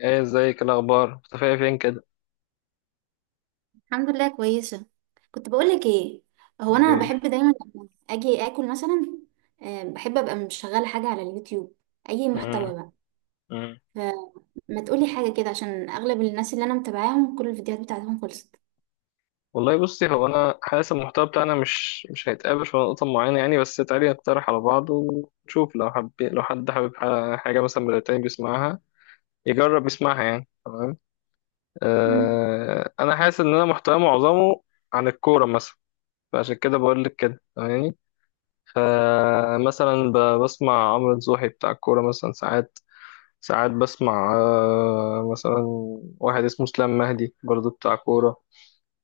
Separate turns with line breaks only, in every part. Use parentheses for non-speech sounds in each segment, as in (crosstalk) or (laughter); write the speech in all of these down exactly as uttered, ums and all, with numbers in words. ايه، ازيك؟ الاخبار؟ مختفيه فين كده؟
الحمد لله كويسة. كنت بقولك ايه؟ هو انا
ليه؟
بحب دايما لما اجي اكل مثلا. آه، بحب ابقى مشغلة حاجة على اليوتيوب، اي
امم.
محتوى بقى.
امم.
فما تقولي حاجة كده عشان اغلب الناس اللي انا متابعاهم كل الفيديوهات بتاعتهم خلصت.
والله بصي، هو انا حاسس المحتوى بتاعنا مش مش هيتقابل في نقطه معينه يعني، بس تعالي نقترح على بعض ونشوف، لو حب لو حد حابب ح- حاجه مثلا من التاني بيسمعها، يجرب يسمعها يعني. تمام.
امم.
آه، انا حاسس ان انا محتوى معظمه عن الكوره مثلا. فعشان كده بقول لك كده، فاهماني؟ فمثلا ب- بسمع عمرو نصوحي بتاع الكوره مثلا. ساعات ساعات بسمع آه، مثلا واحد اسمه اسلام مهدي برضو بتاع كورة.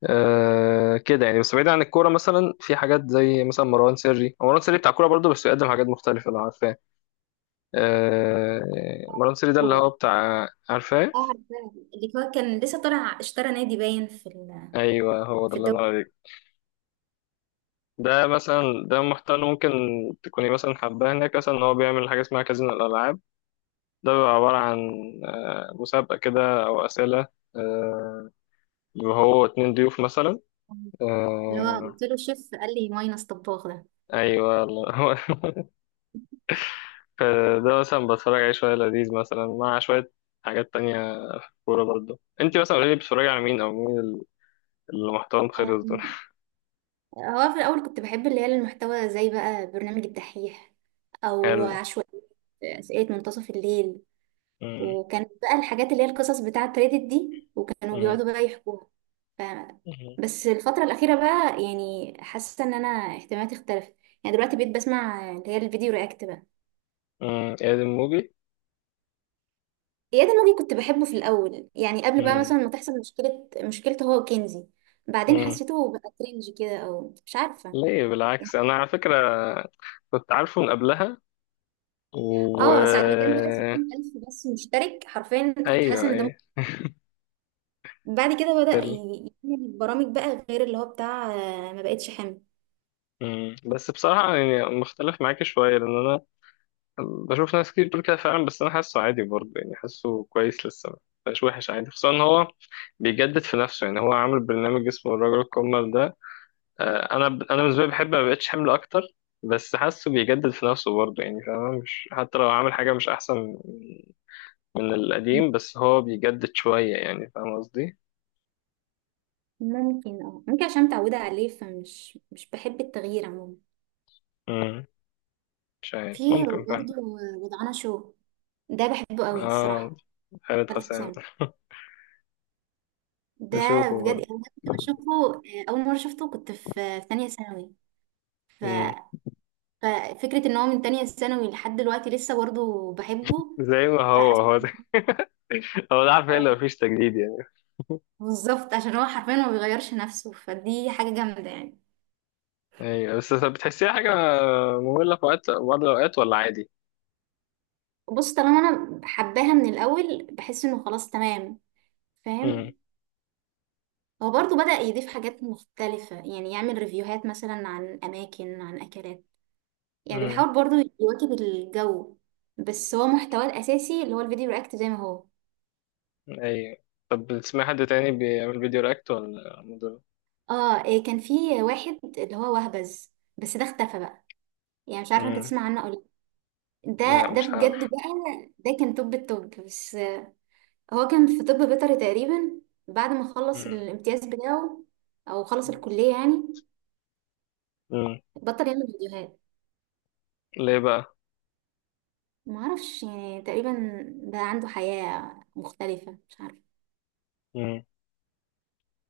آه، كده يعني، بس بعيد عن الكورة مثلا، في حاجات زي مثلا مروان سري. هو مروان سري بتاع كورة برضو، بس بيقدم حاجات مختلفة، لو عارفاه. آه. مروان سري ده اللي
كورة.
هو بتاع، عارفاه؟
اه، عارفاه. اللي هو كان لسه طالع اشترى نادي باين في ال-
أيوه، هو ده
في
اللي
الدوري.
أنا عليك. ده مثلا، ده محتوى ممكن تكوني مثلا حباه هناك، مثلا إن هو بيعمل حاجة اسمها كازينو الألعاب. ده بيبقى عبارة عن، آه، مسابقة كده أو أسئلة. آه. وهو اتنين ضيوف مثلا.
اللي هو
آه.
قلت له الشيف قال لي ماينس طباخ.
ايوه والله (laughs) هو ده مثلا بتفرج عليه شويه، لذيذ مثلا مع شويه حاجات تانية. كوره برضه، انت مثلا قولي لي، بتتفرجي على مين او مين ال- اللي محتوى
ده
خلص دول؟
هو في الأول كنت بحب اللي هي المحتوى زي بقى برنامج الدحيح،
(laughs)
أو
حلو.
عشوائية، أسئلة منتصف الليل.
امم.
وكانت بقى الحاجات اللي هي القصص بتاعة ريدت دي وكانوا
امم.
بيقعدوا بقى يحكوها. ف...
امم.
بس الفترة الأخيرة بقى يعني حاسة إن أنا اهتماماتي اختلفت. يعني دلوقتي بقيت بسمع اللي هي الفيديو رياكت بقى.
امم. اياد الموجي.
إياد الموجي كنت بحبه في الأول يعني قبل بقى
امم.
مثلا ما تحصل مشكلة مشكلته هو وكنزي. بعدين
امم.
حسيته بقى كرنج كده أو مش عارفة.
ليه؟ بالعكس، انا على فكره كنت عارفه من قبلها و...
اه، ساعة ما كان بقى ستين ألف بس مشترك، حرفيا كنت حاسة
ايوه
ان ده م-
ايوه.
بعد كده بدأ
حلو.
ي- يعمل برامج بقى غير اللي هو بتاع آه، ما بقتش حامل.
امم بس بصراحه يعني مختلف معاكي شويه، لان انا بشوف ناس كتير بتقول كده فعلا، بس انا حاسه عادي برضه، يعني حاسه كويس لسه، مش وحش، عادي، خصوصا ان هو بيجدد في نفسه. يعني هو عامل برنامج اسمه الرجل الكمل ده. آه، انا ب... انا بالنسبه لي بحب ما بقتش حمل اكتر. بس حاسه بيجدد في نفسه برضه، يعني فاهم؟ مش، حتى لو عامل حاجه مش احسن من القديم، بس هو بيجدد شويه، يعني فاهم قصدي؟
ممكن اه ممكن عشان متعودة عليه فمش مش بحب التغيير عموما.
امم. مش عارف،
في
ممكن فعلا.
برضه وضعنا شو، ده بحبه قوي
اه.
الصراحة.
خالد
خالد
حسام.
حسام،
(laughs)
ده
نشوفه
بجد
برضه.
انا ده كنت بشوفه. آه، اول مرة شفته كنت في في تانية ثانوي. ف...
امم.
ففكرة ان هو من تانية ثانوي لحد دلوقتي لسه برضه بحبه،
زي ما هو،
فحسيت.
هو زي- (laughs) هو ده عارف ايه اللي مفيش تجديد يعني. (laughs)
بالظبط عشان هو حرفيا ما بيغيرش نفسه فدي حاجة جامدة يعني.
ايوه، بس بتحسيها حاجة مملة في وقت، بعض الأوقات، ولا عادي؟
بص طالما انا حباها من الاول بحس انه خلاص تمام،
امم.
فاهم. هو برضو بدأ يضيف حاجات مختلفة يعني يعمل ريفيوهات مثلا عن اماكن عن اكلات، يعني
امم.
بيحاول برضو يواكب الجو. بس هو محتواه الاساسي اللي هو الفيديو رياكت زي ما هو.
ايوه. طب بتسمع حد تاني بيعمل فيديو رياكت، ولا مدر؟
اه، إيه كان في واحد اللي هو وهبز بس ده اختفى بقى، يعني مش عارفة انت
امم.
تسمع عنه ولا لأ. ده
لا،
ده
مش عارف.
بجد بقى، ده كان توب التوب. بس هو كان في طب بيطري تقريبا. بعد ما خلص
امم.
الامتياز بتاعه او خلص الكلية يعني،
امم.
بطل يعمل فيديوهات.
ليه بقى؟
ما اعرفش، يعني تقريبا بقى عنده حياة مختلفة، مش عارفة.
امم.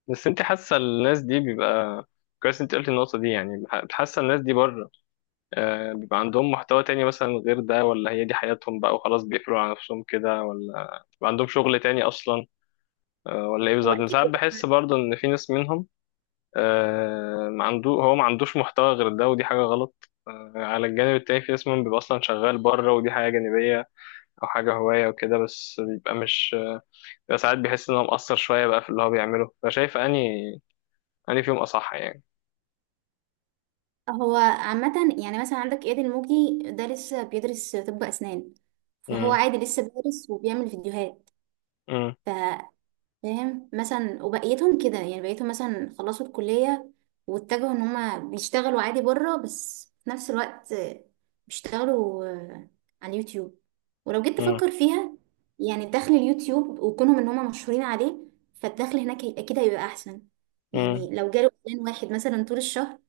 بس انت حاسة الناس دي بيبقى، كويس انت قلت النقطة دي يعني، بح- حاسة الناس دي بره، آه، بيبقى عندهم محتوى تاني مثلا غير ده، ولا هي دي حياتهم بقى وخلاص بيقفلوا على نفسهم كده، ولا بيبقى عندهم شغل تاني أصلا، آه، ولا ايه
هو
بالظبط؟ أنا
اكيد
ساعات بحس
بيبقى-
برضه إن في ناس منهم، آه، ما عنده، هو ما عندوش محتوى غير ده، ودي حاجة غلط. آه، على الجانب التاني في ناس منهم بيبقى أصلا شغال بره، ودي حاجة جانبية أو حاجة هواية وكده، بس بيبقى مش، بيبقى ساعات بيحس إن هو مقصر شوية بقى في اللي هو بيعمله، فشايف أني أني فيهم أصح يعني.
هو عامة، يعني مثلا عندك اياد الموجي ده لسه بيدرس طب اسنان، فهو
مم.
عادي لسه بيدرس وبيعمل فيديوهات.
مم.
فاهم، مثلا وبقيتهم كده يعني بقيتهم مثلا خلصوا الكلية واتجهوا ان هما بيشتغلوا عادي بره، بس في نفس الوقت بيشتغلوا آه، على اليوتيوب. ولو جيت
مم.
تفكر فيها، يعني دخل اليوتيوب وكونهم ان هما مشهورين عليه فالدخل هناك هي- اكيد هيبقى احسن.
مم.
يعني لو جاله اعلان واحد مثلا طول الشهر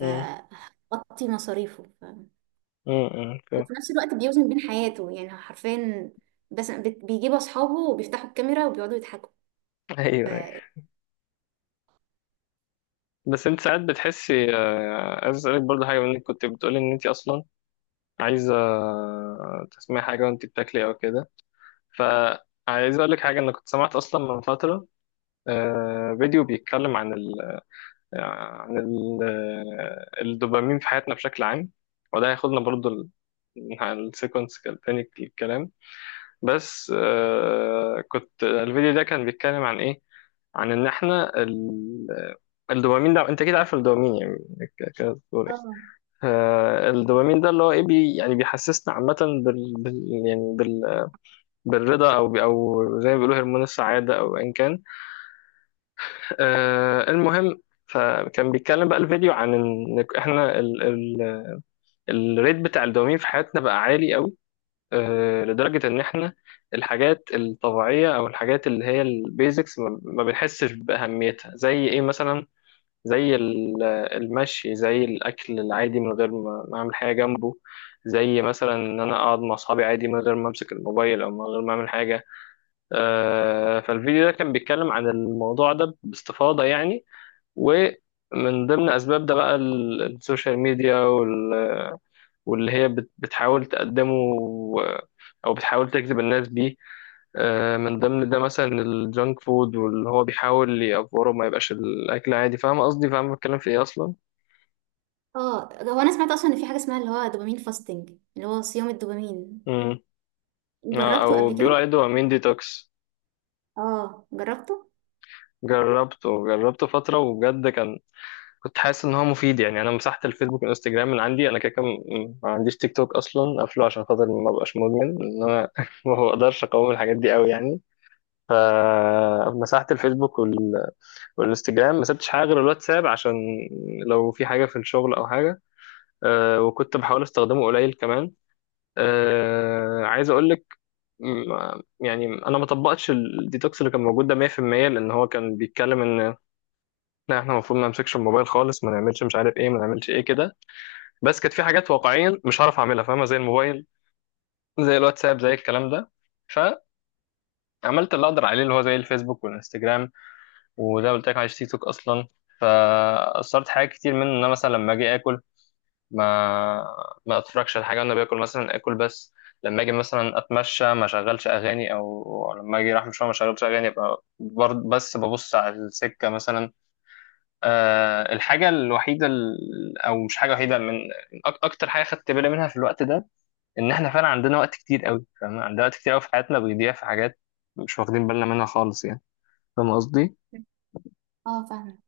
مم.
مصاريفه. ف...
مم. مم، فاهم.
وفي نفس الوقت بيوزن بين حياته، يعني حرفيا بس بت- بيجيبوا اصحابه وبيفتحوا الكاميرا وبيقعدوا يضحكوا.
أيوه
ف...
أيوه. بس أنت ساعات بتحسي، آه، عايز أسألك برضه حاجة منك. كنت بتقولي إن أنت أصلا عايزة تسمعي حاجة وأنت بتاكلي أو كده. ف عايز اقول لك حاجه، انا كنت سمعت اصلا من فتره، آه، فيديو بيتكلم عن ال عن ال، آه، الدوبامين في حياتنا بشكل عام. وده هياخدنا برضو ال- عن السيكونس تاني الكلام. بس آه، كنت الفيديو ده كان بيتكلم عن ايه؟ عن ان احنا ال... الدوبامين ده، انت كده عارف الدوبامين يعني؟ ك- كده بتقول ايه؟ آه، الدوبامين ده اللي هو ايه، بي... يعني بيحسسنا عامة، بال... بال... يعني، بال... بالرضا، او بي- او زي ما بيقولوا هرمون السعادة، او ان كان، آه، المهم. فكان بيتكلم بقى الفيديو عن ان احنا ال ال الريت بتاع الدوبامين في حياتنا بقى عالي قوي، آه، لدرجة ان احنا الحاجات الطبيعية، او الحاجات اللي هي البيزكس، ما ما بنحسش بأهميتها، زي ايه مثلا؟ زي ال- المشي، زي الاكل العادي من غير ما ما اعمل حاجة جنبه، زي مثلا ان انا اقعد مع اصحابي عادي من غير ما امسك الموبايل او من غير ما اعمل حاجة. آه، فالفيديو ده كان بيتكلم عن الموضوع ده باستفاضة يعني. ومن ضمن أسباب ده بقى ال- السوشيال ميديا وال- واللي هي بت- بتحاول تقدمه أو بتحاول تجذب الناس بيه. آه، من ضمن ده مثلا الجانك فود، واللي هو بيحاول يأفوره ما يبقاش الأكل عادي، فاهم قصدي؟ فاهم بتكلم في إيه أصلا؟
اه، ده هو انا سمعت اصلا ان في حاجه اسمها اللي هو دوبامين فاستنج، اللي هو صيام الدوبامين.
مم. آه،
جربته
أو
قبل كده.
بيقولوا عليه دوبامين ديتوكس.
اه، جربته.
جربته جربته فترة وبجد كان، كنت حاسس ان هو مفيد يعني. انا مسحت الفيسبوك والانستجرام من عندي، انا كده كده م- ما عنديش تيك توك اصلا، قافله عشان خاطر ما ابقاش مدمن، ان انا (laughs) ما بقدرش اقاوم الحاجات دي قوي يعني. فمسحت الفيسبوك وال... والانستجرام، ما سبتش حاجه غير الواتساب عشان لو في حاجه في الشغل او حاجه. أه، وكنت بحاول استخدمه قليل كمان. أه، عايز اقول لك، م- يعني انا ما طبقتش الديتوكس اللي كان موجود ده مية في المية، لان هو كان بيتكلم ان لا، احنا المفروض ما نمسكش الموبايل خالص، ما نعملش مش عارف ايه، ما نعملش ايه كده. بس كانت في حاجات واقعيا مش هعرف اعملها، فاهمه؟ زي الموبايل، زي الواتساب، زي الكلام ده. فعملت اللي اقدر عليه، اللي هو زي الفيسبوك والانستجرام، وده قلت لك على تيك توك اصلا. فاثرت حاجات كتير منه، ان انا مثلا لما اجي اكل، ما ما اتفرجش على حاجه وانا باكل، مثلا اكل بس. لما اجي مثلا اتمشى ما اشغلش اغاني، او لما اجي رايح مشوار ما اشغلش اغاني، ابقى برضه بس ببص على السكه مثلا. أه، الحاجه الوحيده ال- او مش حاجه وحيده، من أك- اكتر حاجه خدت بالي منها في الوقت ده، ان احنا فعلا عندنا وقت كتير قوي، فاهم؟ عندنا وقت كتير قوي في حياتنا بيضيع في حاجات مش واخدين بالنا منها خالص يعني، فاهم قصدي؟
اه، فاهمه.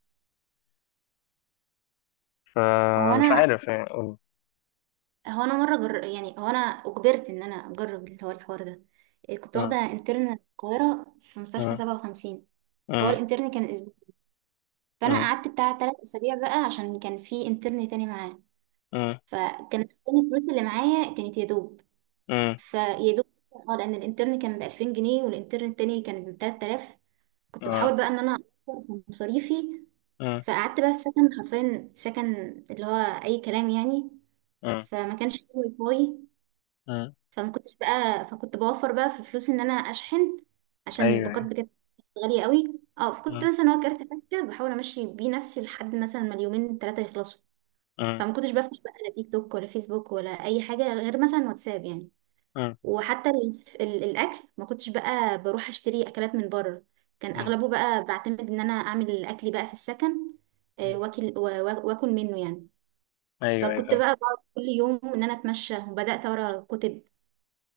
هو
فمش
انا
عارف يعني أقول.
هو انا مره جر... يعني هو انا اجبرت ان انا اجرب اللي هو الحوار ده. إيه، كنت
مم.
واخده انترن في القاهره في مستشفى
مم.
سبعة وخمسين. هو
مم.
الانترن كان اسبوع، فانا
مم.
قعدت بتاع ثلاث اسابيع بقى عشان كان في انترن تاني معاه.
مم.
فكانت كل الفلوس اللي معايا كانت يا دوب،
مم.
فيا دوب، اه لان الانترن كان ب ألفين جنيه والانترن التاني كان ب ثلاثة آلاف. كنت
آه.
بحاول بقى ان انا اوفر في مصاريفي.
مم.
فقعدت بقى في سكن، حرفيا سكن اللي هو اي كلام يعني.
مم.
فما كانش فيه واي فاي،
مم.
فما كنتش بقى فكنت بوفر بقى في فلوس ان انا اشحن عشان
ايوه
الباقات
أيوة.
بجد غالية قوي. اه، فكنت
مم.
مثلا هو كارت فكة بحاول امشي بيه نفسي لحد مثلا ما اليومين ثلاثة يخلصوا.
مم.
فما كنتش بفتح بقى لا تيك توك ولا فيسبوك ولا اي حاجة غير مثلا واتساب يعني.
مم.
وحتى الف- ال- الاكل ما كنتش بقى بروح اشتري اكلات من بره، كان
مم.
اغلبه بقى بعتمد ان انا اعمل اكلي بقى في السكن آه،
مم.
واكل وا- وا- واكل منه يعني.
ايوه ايوه
فكنت
فاهم.
بقى بقعد كل يوم ان انا اتمشى وبدات اقرا كتب،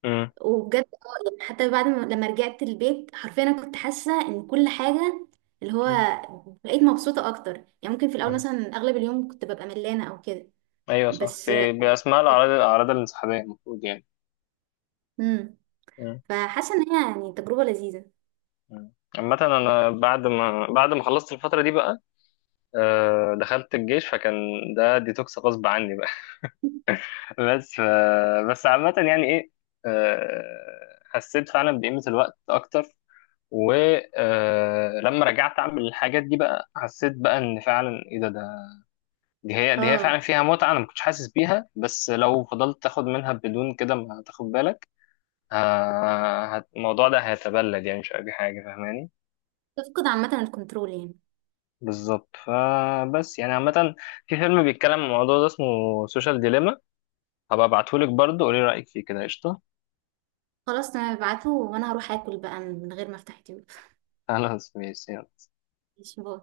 مم.
وبجد اه يعني حتى بعد ما لما رجعت البيت حرفيا انا كنت حاسه ان كل حاجه اللي هو
مم.
بقيت مبسوطه اكتر. يعني ممكن في الاول
مم.
مثلا اغلب اليوم كنت ببقى ملانه او كده،
ايوه صح،
بس
في باسماء الاعراض، الاعراض الانسحابيه المفروض يعني.
امم
مم.
فحاسه ان هي يعني تجربه لذيذه.
مم. عامة أنا بعد ما بعد ما خلصت الفترة دي بقى، آه، دخلت الجيش، فكان ده ديتوكس غصب عني بقى. بس ف- بس عامة، يعني ايه، آه، حسيت فعلا بقيمة الوقت اكتر. ولما رجعت اعمل الحاجات دي بقى حسيت بقى ان فعلا ايه ده، ده، دي هي دي هي فعلا
اه،
فيها متعة، انا ما كنتش حاسس بيها، بس لو فضلت تاخد منها بدون كده ما تاخد بالك، ه- هت- الموضوع ده هيتبلد يعني، مش اي حاجة، فاهماني؟
تفقد عامة الكنترول يعني.
بالظبط. فبس يعني عامة، في فيلم بيتكلم عن الموضوع ده اسمه سوشيال ديليما. هبقى ابعتهولك برضه قولي رأيك فيه كده. قشطة.
خلاص تمام، ابعته وانا هروح اكل بقى من غير ما افتح يوتيوب.
خلاص ماشي.
ماشي، باي.